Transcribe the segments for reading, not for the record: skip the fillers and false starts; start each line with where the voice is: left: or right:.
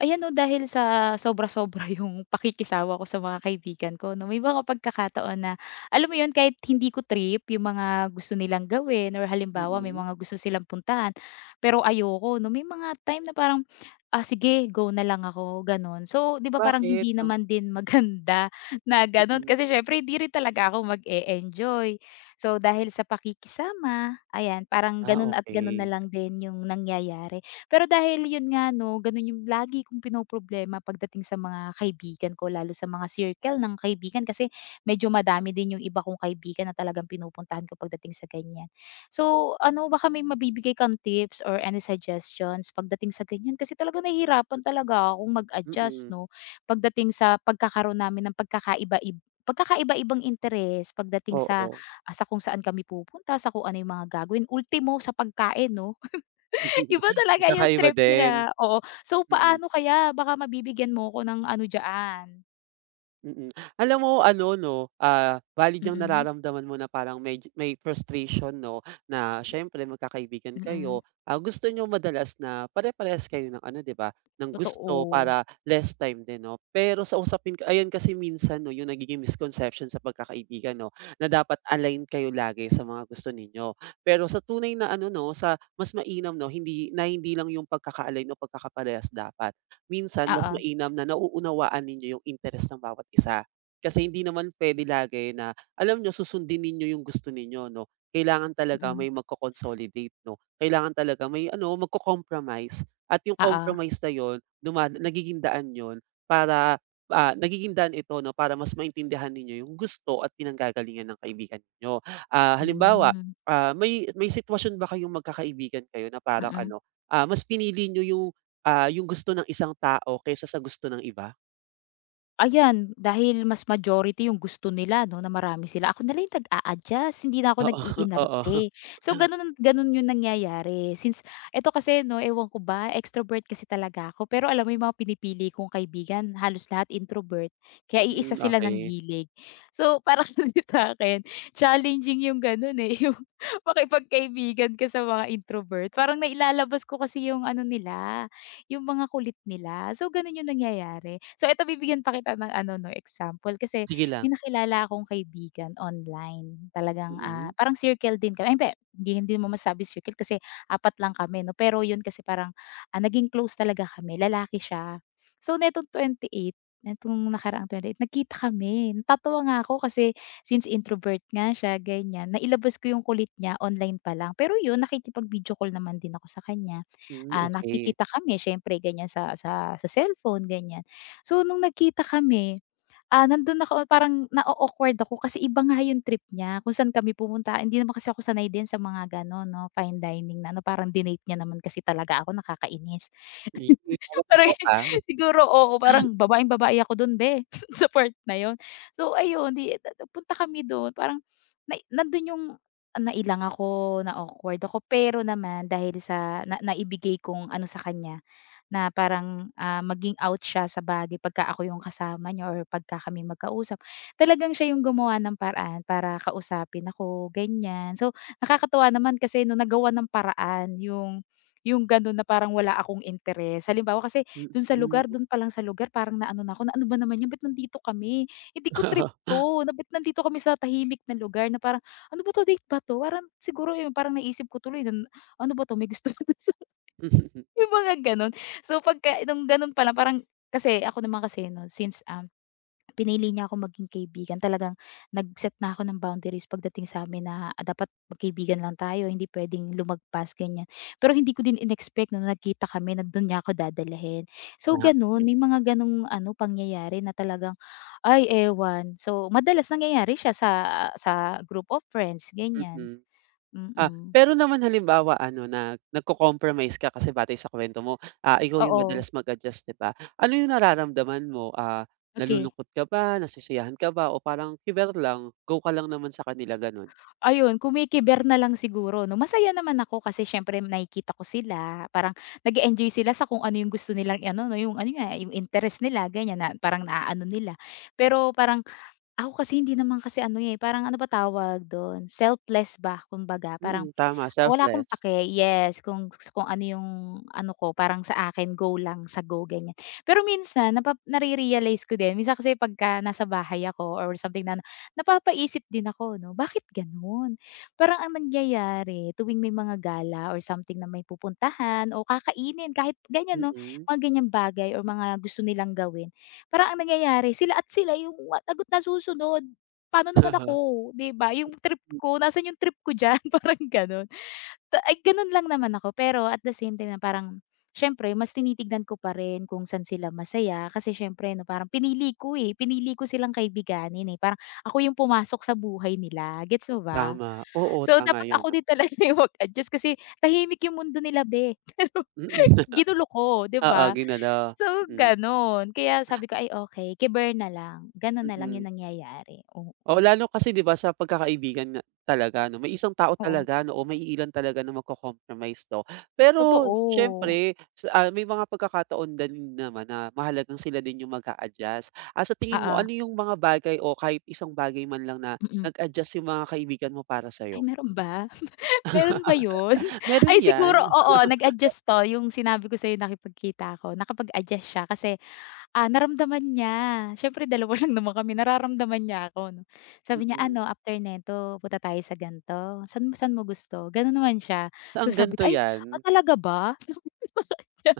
left: Ayan 'no, dahil sa sobra-sobra yung pakikisawa ko sa mga kaibigan ko 'no, may mga pagkakataon na alam mo yun, kahit hindi ko trip yung mga gusto nilang gawin or halimbawa may
right: Mm,
left: mga gusto silang puntahan, pero ayoko 'no, may mga time na parang, "Ah, sige go na lang ako," gano'n. So 'di ba parang
right: bakit
left: hindi
right: ang
left: naman din maganda na gano'n
right: mm,
left: kasi siyempre hindi rin talaga ako mag-e-enjoy. So dahil sa pakikisama, ayan parang
right: ah,
left: gano'n at gano'n na
right: okey.
left: lang din yung nangyayari. Pero dahil yun nga 'no, ganun yung lagi kong pinoproblema pagdating sa mga kaibigan ko, lalo sa mga circle ng kaibigan kasi medyo madami din yung iba kong kaibigan na talagang pinupuntahan ko pagdating sa ganyan. So, ano baka may mabibigay kang tips or any suggestions pagdating sa ganyan kasi talagang nahihirapan talaga akong mag-adjust
right: Mm,
left: 'no, pagdating sa pagkakaroon namin ng pagkakaiba-ibang interes pagdating sa,
right: oo.
left: ah, sa kung saan kami pupunta, sa kung ano yung mga gagawin, ultimo sa pagkain 'no. Iba talaga yung
right: Magkakaiba
left: trip
right: din,
left: nila, oo. So,
right: Mm.
left: paano kaya baka mabibigyan mo ko ng ano diyan,
right: Mm. Alam mo ano 'no, valid yang
left: mm.
right: nararamdaman mo na parang may frustration 'no, na siyempre magkakaibigan
left: I
right: kayo, gusto niyo madalas na pare-parehas kayo ng ano 'di ba, ng gusto
left: totoo.
right: para less time din 'no. Pero sa usapin ayan kasi minsan 'no yung nagiging misconception sa pagkakaibigan 'no, na dapat align kayo lagi sa mga gusto ninyo. Pero sa tunay na ano 'no, sa mas mainam 'no, hindi na hindi lang yung pagkaka-align o pagkakaparehas dapat minsan mas
left: Oo,
right: mainam na nauunawaan ninyo yung interes ng bawat isa. Kasi hindi naman puwede lagi na alam niyo susundin ninyo yung gusto ninyo 'no, kailangan talaga
left: mm.
right: may magko-consolidate 'no, kailangan talaga may ano, magko-compromise at yung
left: Oo,
right: compromise na yun duma nagiging daan yun para, ah, nagiging daan ito 'no, para mas maintindihan ninyo yung gusto at pinanggagalingan ng kaibigan ninyo. Halimbawa,
left: hmm,
right: may sitwasyon ba kayong magkakaibigan kayo na parang
left: mm.
right: ano, mas pinili niyo yung gusto ng isang tao kaysa sa gusto ng iba?
left: Ayan, dahil mas majority yung gusto nila 'no, na marami sila, ako na lang yung nag-a-adjust, hindi na ako
right: Oo, oo.
left: nag-iinarte. So gano'n gano'n yung nangyayari since eto kasi 'no, ewan ko ba, extrovert kasi talaga ako, pero alam mo yung mga pinipili kong kaibigan halos lahat introvert, kaya iisa
right: Hmm,
left: sila ng
right: okey.
left: hilig. So parang kasi sa'kin, challenging yung gano'n, eh, yung makipagkaibigan ka sa mga introvert, parang nailalabas ko kasi yung ano nila, yung mga kulit nila. So, ganun yung nangyayari. So, eto bibigyan pa kita ng ano 'no, example kasi
right: Sige
left: may
right: lang.
left: nakilala akong kaibigan online. Talagang,
right: Mm.
left: parang circle din kami ay hindi, hindi mo masabi circle kasi apat lang kami 'no, pero yun kasi parang, naging close talaga kami, lalaki siya. So, netong 28, netong nakaraang 28 nagkita kami. Natatawa nga ako kasi since introvert nga siya, ganyan, nailabas ko yung kulit niya online pa lang. Pero yun nakikipag-video call naman din ako sa kanya
right: Hmm, okey.
left: nakikita kami syempre ganyan sa sa cellphone ganyan. So nung nagkita kami, nandun ako parang na awkward ako kasi iba nga yung trip niya kung saan kami pumunta. Hindi naman kasi ako sanay din sa mga gano'n 'no, fine dining na ano, parang dinate niya naman kasi talaga ako, nakakainis.
right: Ye parang
left: Parang
right: joke, ah.
left: siguro oo, parang babaeng-babae ako dun be, sa part na yon. So ayun, 'di punta kami dun parang na nandun yung nailang ako, na-awkward ako pero naman dahil sa na naibigay kong ano sa kanya na parang, ah, maging out siya sa bagay pagka ako yung kasama niya or pagka kami magkausap. Talagang siya yung gumawa ng paraan para kausapin ako, ganyan. So, nakakatuwa naman kasi nung nagawa ng paraan yung gano'n na parang wala akong interes. Halimbawa kasi dun sa
right: Mm.
left: lugar, dun pa lang sa lugar parang naano na ako na, "Ano ba naman 'yan, ba't nandito kami? Hindi ko trip
right: Oo.
left: 'to, na ba't nandito kami sa tahimik na lugar na parang ano ba 'to, date ba 'to?" Parang siguro 'yun, parang naisip ko tuloy na, "Ano ba 'to, may gusto ba 'to Yung mga gano'n. So, pagka nung gano'n pa lang parang kasi ako naman kasi 'no, since, pinili niya ako maging kaibigan talagang nag-set na ako ng boundaries pagdating sa'min na ah, dapat magkaibigan lang tayo, hindi puwedeng lumagpas, ganiyan. Pero hindi ko din inexpect na nagkita kami na do'n niya ako dadalhin. So,
right: Ah,
left: gano'n,
right: okey.
left: may mga gano'ng ano, pangyayari na talagang, ay ewan. So, madalas nangyayari siya sa group of friends, ganiyan.
right: Mm.
left: Mm.
right: Pero naman halimbawa ano na nagko-compromise ka kasi batay sa kuwento mo, ikaw yung
left: Oo,
right: madalas mag-adjust, 'di ba? Ano yung nararamdaman mo?
left: okay.
right: Nalulungkot ka ba, nasisiyahan ka ba o parang kiber lang, go ka lang naman sa kanila, gano'n?
left: Ayun, kumikiber na lang siguro 'no. Masaya naman ako kasi siyempre nakikita ko sila, parang nag-e-enjoy sila sa kung ano yung gusto nilang i-ano 'no, yung ano nga, yung interest nila ganyan na parang naaano nila. Pero parang ako kasi hindi naman kasi ano, eh, parang ano ba tawag don, selfless ba kumbaga. Parang
right: Mm, tama,
left: wala akong
right: selfless.
left: pake, yes, kung ano yung ano ko, parang sa akin go lang, sa go ganyan. Pero minsan napa nare-realize ko din, minsan kasi pagka nasa bahay ako or something na napapaisip din ako 'no, bakit gano'n? Parang ang nangyayari tuwing may mga gala or something na may pupuntahan o kakainin kahit ganyan 'no,
right: Mm.
left: mga ganyang bagay or mga gusto nilang gawin, parang ang nangyayari sila at sila yung lagot na susunod. Paano naman ako, 'di ba? Yung trip ko, nasaan yung trip ko diyan? Parang gano'n. Pa ay gano'n lang naman ako, pero at the same time na parang siyempre mas tinitignan ko pa rin kung saan sila masaya kasi siyempre 'no, parang pinili ko, eh, pinili ko silang kaibiganin, eh, parang ako yung pumasok sa buhay nila, gets mo ba?
right: Tama, oo
left: So,
right: tama
left: dapat
right: 'yun,
left: ako din talaga yung mag-adjust kasi tahimik yung mundo nila be, pero
right: mm,
left: ginulo ko, 'di
right: oo
left: ba?
right: ginala,
left: So,
right: mm,
left: gano'n. Kaya sabi ko, "Ay okey, kiber na lang." Gano'n na lang yung
right: mm.
left: nangyayari, oo.
right: Oo lalo kasi 'di ba sa pagkakaibigan nga talaga 'no, may isang tao
left: Oo,
right: talaga 'no o maiilan talaga na magko-compromise 'no. Pero
left: totoo.
right: siyempre may mga pagkakataon na din naman na mahalagang sila din yung mag-a-adjust. Sa tingin mo
left: Oo,
right: ano yung mga bagay o kahit isang bagay man lang na
left: mm.
right: nag-adjust yung mga kaibigan mo para sa'yo?
left: Ay meron ba? Meron ba yun?
right: Meron
left: Ay siguro
right: 'yan,
left: oo, nag-adjust 'to, yung sinabi ko sa'yo nakipagkita ako, nakapag-adjust siya kasi, naramdaman niya. Siyempre dalawa lang naman kami, nararamdaman niya ako 'no. Sabi niya,
right: mm.
left: "Ano, after neto punta tayo sa ganito, saan saan mo gusto?" Gano'n naman siya.
right: Saan
left: So sabi
right: ganto
left: ko, "Ay,
right: 'yan?
left: ah, talaga ba?" Sabi ko sa kanya.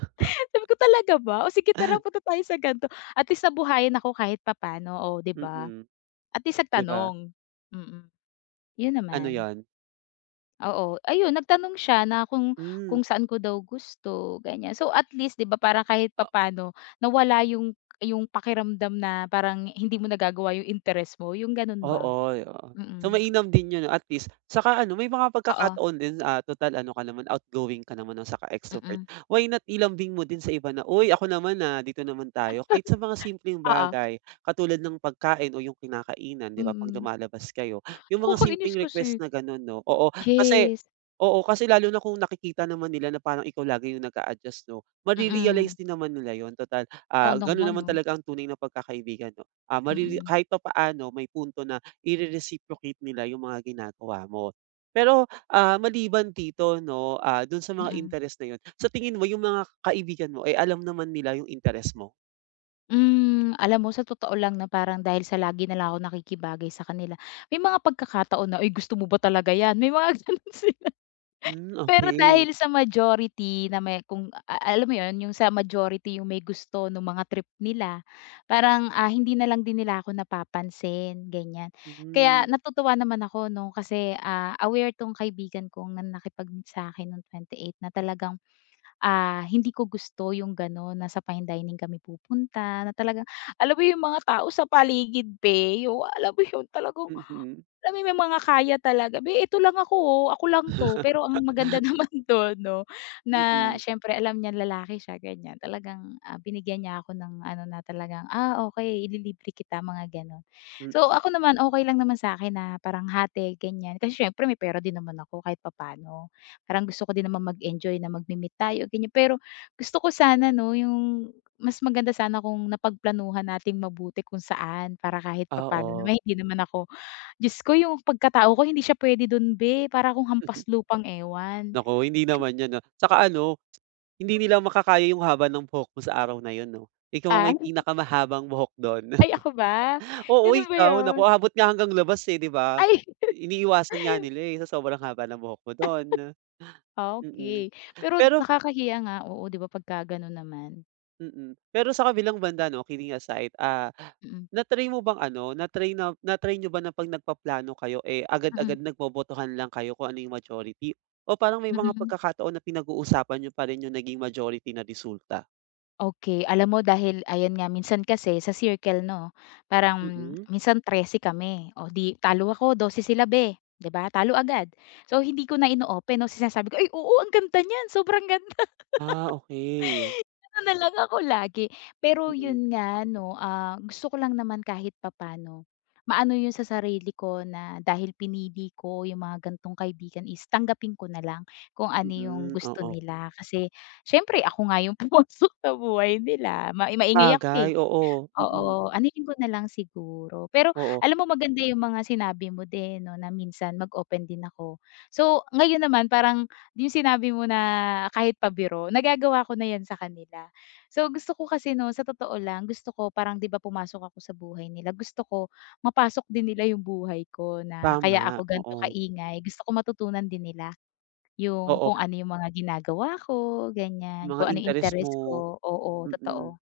left: Sabi ko, "Talaga ba? O sige tara punta tayo sa ganito." At least nabuhayan ako kahit papaano, o 'di ba?
right: Mm,
left: At least
right: 'di ba?
left: nagtanong. Mm, yun
right: Ano
left: naman.
right: yon?
left: Oo, ayun nagtanong siya na kung
right: Hmm.
left: kung saan ko daw gusto ganyan. So at least 'di ba parang kahit papaano nawala yung pakiramdam na parang hindi mo nagagawa yung interest mo, yung gano'n ba?
right: Oo, oo. So,
left: Mm.
right: mainam din yun at least. Saka ano, may mga
left: Oo,
right: pagkakataon din, total ano ka naman, outgoing ka naman, 'no, saka extrovert.
left: mm.
right: Why not ilambing mo din sa iba na, "Uy, ako naman, na dito naman tayo." Kahit sa mga simpleng
left: Oo,
right: bagay, katulad ng pagkain o yung kinakainan, 'di ba, 'pag
left: mm.
right: lumalabas kayo. Yung mga
left: Nakakainis
right: simpleng request
left: kasi.
right: na gano'n, 'no? Oo, kasi
left: Yes,
right: oo, kasi lalo na kung nakikita naman nila na parang ikaw lagi yung nag-a-adjust, 'no, mare
left: mm.
right: din naman nila yon total,
left: Sana
right: gano'n
left: nga
right: naman
left: 'no,
right: talaga ang tunay na pagkakaibigan, 'no? Marere
left: mm.
right: kahit papaano may punto na ire-reciprocate nila yung mga ginagawa mo. Pero, maliban dito 'no, dun sa mga
left: Mm.
right: interes na yun, sa tingin mo yung mga kaibigan mo, eh, alam naman nila yung interes mo?
left: Hmm, alam mo sa totoo lang na parang dahil sa lagi na lang ako nakikibagay sa kanila, may mga pagkakataon na, "Uy gusto mo ba talaga yan?" May mga gano'n sila.
right: Mm,
left: Pero
right: okay,
left: dahil sa majority na may kung a alam mo yon yung sa majority yung may gusto ng mga trip nila, parang, ah, hindi na lang din nila ako napapansin, ganyan. Kaya
right: okey.
left: natutuwa naman ako 'no, kasi, ah, aware 'tong kaibigan kong na nakipag-meet sa'kin nung 28 na talagang, ah, hindi ko gusto yung gano'n na sa fine dining kami pupunta, na talagang alam mo yung mga tao sa paligid, be, yung alam mo yun, talagang
right: Hmm,
left: alam mo may mga kaya talaga, "Be, ito lang ako, oh, ako lang 'to." Pero ang maganda naman dun 'no,
right: mm,
left: na
right: mm,
left: siyempre alam niyang lalaki siya ganyan, talagang, ah, binigyan niya ako ng ano na talagang, "Ah, okey ililibre kita," mga gano'n.
right: mm,
left: So ako naman, okey lang naman sa'kin na parang hati ganyan, kasi siyempre may pera din naman ako kahit papaano. Parang gusto ko din naman mag-enjoy na magme-meet tayo ganyan, pero gusto ko sana 'no, yung mas maganda sana kung napagplanuhan nating mabuti kung saan para kahit papaano
right: oo.
left: naman hindi naman ako Diyos ko yung pagkatao ko hindi siya puwede dun be, para akong hampas lupang ewan.
right: Naku, hindi naman yun 'no. Tsaka ano, hindi nila makakaya yung haba ng buhok mo sa araw na yun 'no. Ikaw ang
left: Ah,
right: may pinakamahabang buhok dun.
left: ay ako ba?
right: Oo,
left: Gano'n ba
right: ikaw naku
left: yun?
right: aabot nga hanggang labas, eh, 'di ba?
left: Ay,
right: Iniiwasan nga nila, eh, sa sobrang haba ng buhok mo don. Mm.
left: okey. Pero
right: Pero
left: nakakahiya nga, oo 'di ba pagka gano'n naman.
right: pero sa kabilang banda 'no, kidding aside,
left: Mm,
right: na-try mo bang ano, na-try niyo ba na 'pag nagpaplano kayo, eh,
left: mm,
right: agad-agad nagbobotohan lang kayo kung ano yung majority o parang may mga
left: mm.
right: pagkakataon na pinag-uusapan niyo pa rin yung naging majority na resulta?
left: Okey, alam mo dahil ayan nga minsan kasi sa circle 'no, parang
right: Mm.
left: minsan 13 kami, o 'di talo ako 12 sila be, 'di ba, talo agad. So hindi ko na ino-open 'no, sinasabi ko, "Ay oo ang ganda niyan, sobrang gan"
right: Ah, okey.
left: Ano na lang ako lagi. Pero
right: Mm,
left: yun nga 'no, ah, gusto ko lang naman kahit papaano, maano yun sa sarili ko na dahil pinili ko yung mga gantong kaibigan is tanggapin ko na lang kung ano yung
right: mm,
left: gusto Mm.
right: oo.
left: nila. Kasi siyempre ako nga yung pumasok sa buhay nila, ma maingay ako
right: Sabagay,
left: eh.
right: oo, mm,
left: Oo, anuhin ko na lang siguro. Pero
right: oo,
left: alam mo maganda yung mga sinabi mo din 'no, na minsan mag-open din ako. So, ngayon naman parang yung sinabi mo na kahit pabiro, nagagawa ko na 'yan sa kanila. So, gusto ko kasi 'no, sa totoo lang gusto ko parang 'di ba pumasok ako sa buhay nila, gusto ko mapasok din nila yung buhay ko na kaya
right: tama,
left: ako
right: oo.
left: ganito kaingay. Gusto ko matutunan din nila yung
right: Oo,
left: kung ano yung mga ginagawa ko, ganyan,
right: mga
left: kung ano yung
right: interes
left: interest
right: mo,
left: ko. Oo,
right: mm.
left: totoo.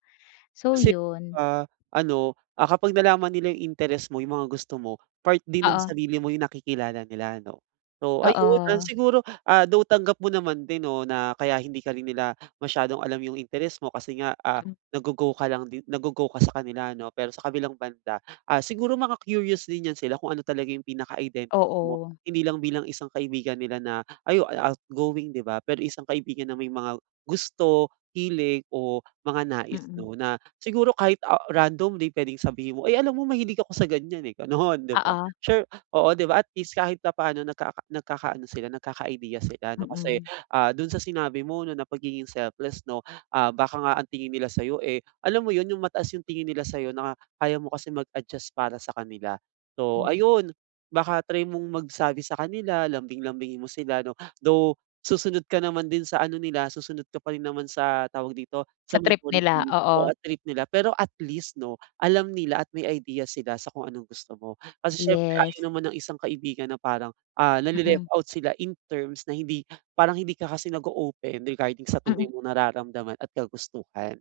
left: So,
right: Kasi,
left: yun.
right: ano, kapag nalaman nila yung interest mo, yung mga gusto mo, part din ng
left: Oo.
right: sarili mo yung nakikilala nila, ano? So, ayun,
left: Oo,
right: siguro, though tanggap mo naman din 'no, na kaya hindi ka rin nila masyadong alam yung interest mo kasi nga,
left: mm,
right: naggo-go ka lang din naggo-go ka sa kanila 'no, pero sa kabilang banda, siguro maka-curious din yan sila kung ano talaga yung pinaka-identity mo,
left: oo,
right: hindi lang bilang isang kaibigan nila na ayo outgoing, 'di ba? Pero isang kaibigan na may mga gusto, hilig o mga nais
left: mm,
right: 'no, Siguro kahit, randomly puwedeng sabihin mo, "Ay, alam mo mahilig ako sa ganyan, eh," gano'n, 'di ba?
left: oo,
right: Sure oo, 'di ba, at least kahit na papaano nagkakaano sila, nagkaka-idea sila 'no, kasi,
left: mm,
right: do'n sa sinabi mo 'no, na pagiging selfless 'no, baka nga ang tingin nila sa'yo, eh, alam mo 'yun, yung mataas yung tingin nila sa'yo na kaya mo kasi mag-adjust para sa kanila. So,
left: mm,
right: ayun, baka try mong magsabi sa kanila, lambing-lambingin mo sila 'no, though susunod ka naman din sa ano nila, susunod ka pa rin naman sa tawag dito, sa
left: sa trip nila,
right: majority oo,
left: oo,
right: at trip nila. Pero at least 'no, alam nila at may idea sila sa kung anong gusto mo. Kasi syempre
left: yes,
right: ayaw naman ng isang kaibigan na parang, nale-left
left: mm,
right: out sila in terms na hindi parang hindi ka kasi nag open regarding sa tunay
left: mm.
right: mong nararamdaman at kagustuhan.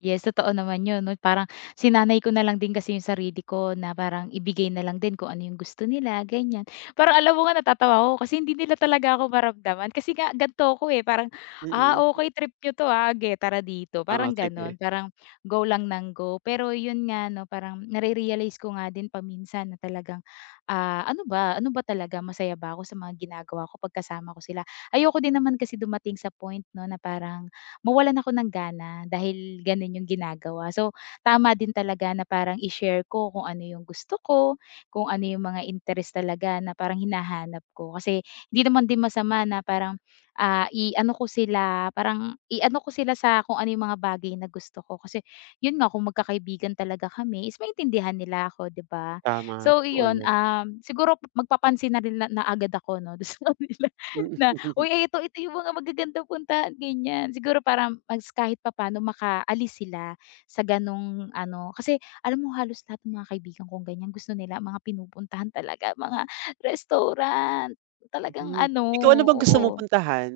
left: Yes, totoo naman yun 'no, parang sinanay ko na lang din kasi yung sarili ko na parang ibigay na lang din kung ano yung gusto nila, ganyan. Parang alam mo nga natatawa ako kasi hindi nila talaga ako maramdaman kasi nga ganito ako, eh, parang, "Ah,
right: Mm.
left: okey trip niyo 'to, ah, ge tara dito."
right: Oo,
left: Parang
right: sige.
left: gano'n, parang go lang ng go. Pero yun nga 'no, parang nare-realize ko nga din paminsan na talagang, ano ba talaga, masaya ba ako sa mga ginagawa ko pagkasama ko sila. Ayoko din naman kasi dumating sa point 'no na parang mawalan ako ng gana dahil gano'n yung ginagawa. So, tama din talaga na parang i-share ko kung ano yung gusto ko, kung ano yung mga interest talaga na parang hinahanap ko. Kasi hindi naman din masama na parang, ah, i-ano ko sila, parang i-ano ko sila sa kung ano yung mga bagay na gusto ko. Kasi yun nga, kung magkakaibigan talaga kami is maintindihan nila ako, 'di ba?
right: Tama,
left: So
right: totoo
left: iyon,
right: 'yun.
left: siguro magpapansin na rin na na agad ako 'no, do'n sa kanila
right: Mm.
left: na "Uy, eh, ito ito yung mga magagandang puntahan," ganyan. Siguro para mas kahit papaano makaalis sila sa gano'ng ano kasi alam mo halos lahat ng mga kaibigan kong ganyan gusto nila mga pinupuntahan talaga, mga restaurant, talagang
right: Hmm.
left: ano,
right: Ikaw ano bang gusto mong
left: oo.
right: puntahan?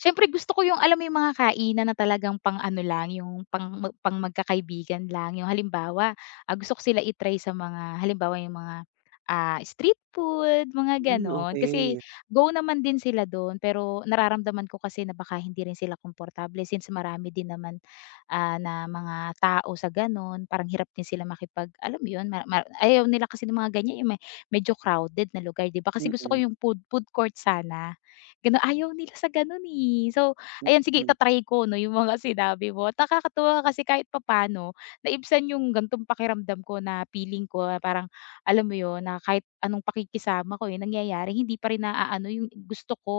left: Siyempre gusto ko yung alam mo yung mga kainan na talagang pang-ano lang, yung pang mag pang magkakaibigan lang. Yung halimbawa, ah, gusto ko sila i sa mga halimbawa yung mga, street food, mga
right: Hmm,
left: gano'n. Kasi
right: okey.
left: go naman din sila do'n, pero nararamdaman ko kasi na baka hindi rin sila komportable since marami din naman, na mga tao sa gano'n. Parang hirap din sila makipag alam mo yun, ma ma ayaw nila kasi ng mga ganyan, yung may medyo crowded na lugar, 'di ba? Kasi gusto ko
right: Mm,
left: yung food food court sana. Gano'n, ayaw nila sa ganun eh. So, ayan sige
right: mm.
left: ita ko 'no, yung mga sinabi mo at nakakatuwa kasi kahit papaano naibsan yung ganitong pakiramdam ko na feeling ko na parang alam mo yun, na kahit anong pakikisama ko, eh, nangyayari hindi pa rin naaano yung gusto ko.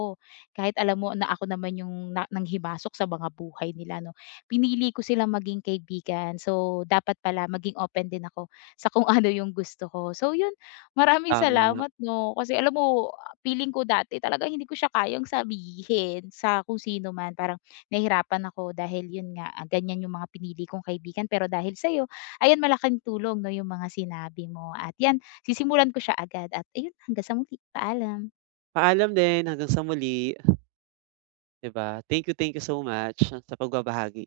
left: Kahit alam mo na ako naman yung na nanghimasok sa mga buhay nila 'no. Pinili ko silang maging kaibigan, so dapat pala maging open din ako sa kung ano yung gusto ko. So yun, maraming
right: Tama.
left: salamat 'no, kasi alam mo feeling ko dati talaga hindi ko siya kayang sabihin sa kung sino man. Parang nahihirapan ako dahil yun nga, ah, ganyan yung mga pinili kong kaibigan. Pero dahil sa'yo, ayan malaking tulong 'no yung mga sinabi mo. At yan, sisimulan ko siya agad at ayun hanggang sa muli, paalam.
right: Paalam din hanggang sa muli, 'di ba? Thank you so much sa pagbabahagi.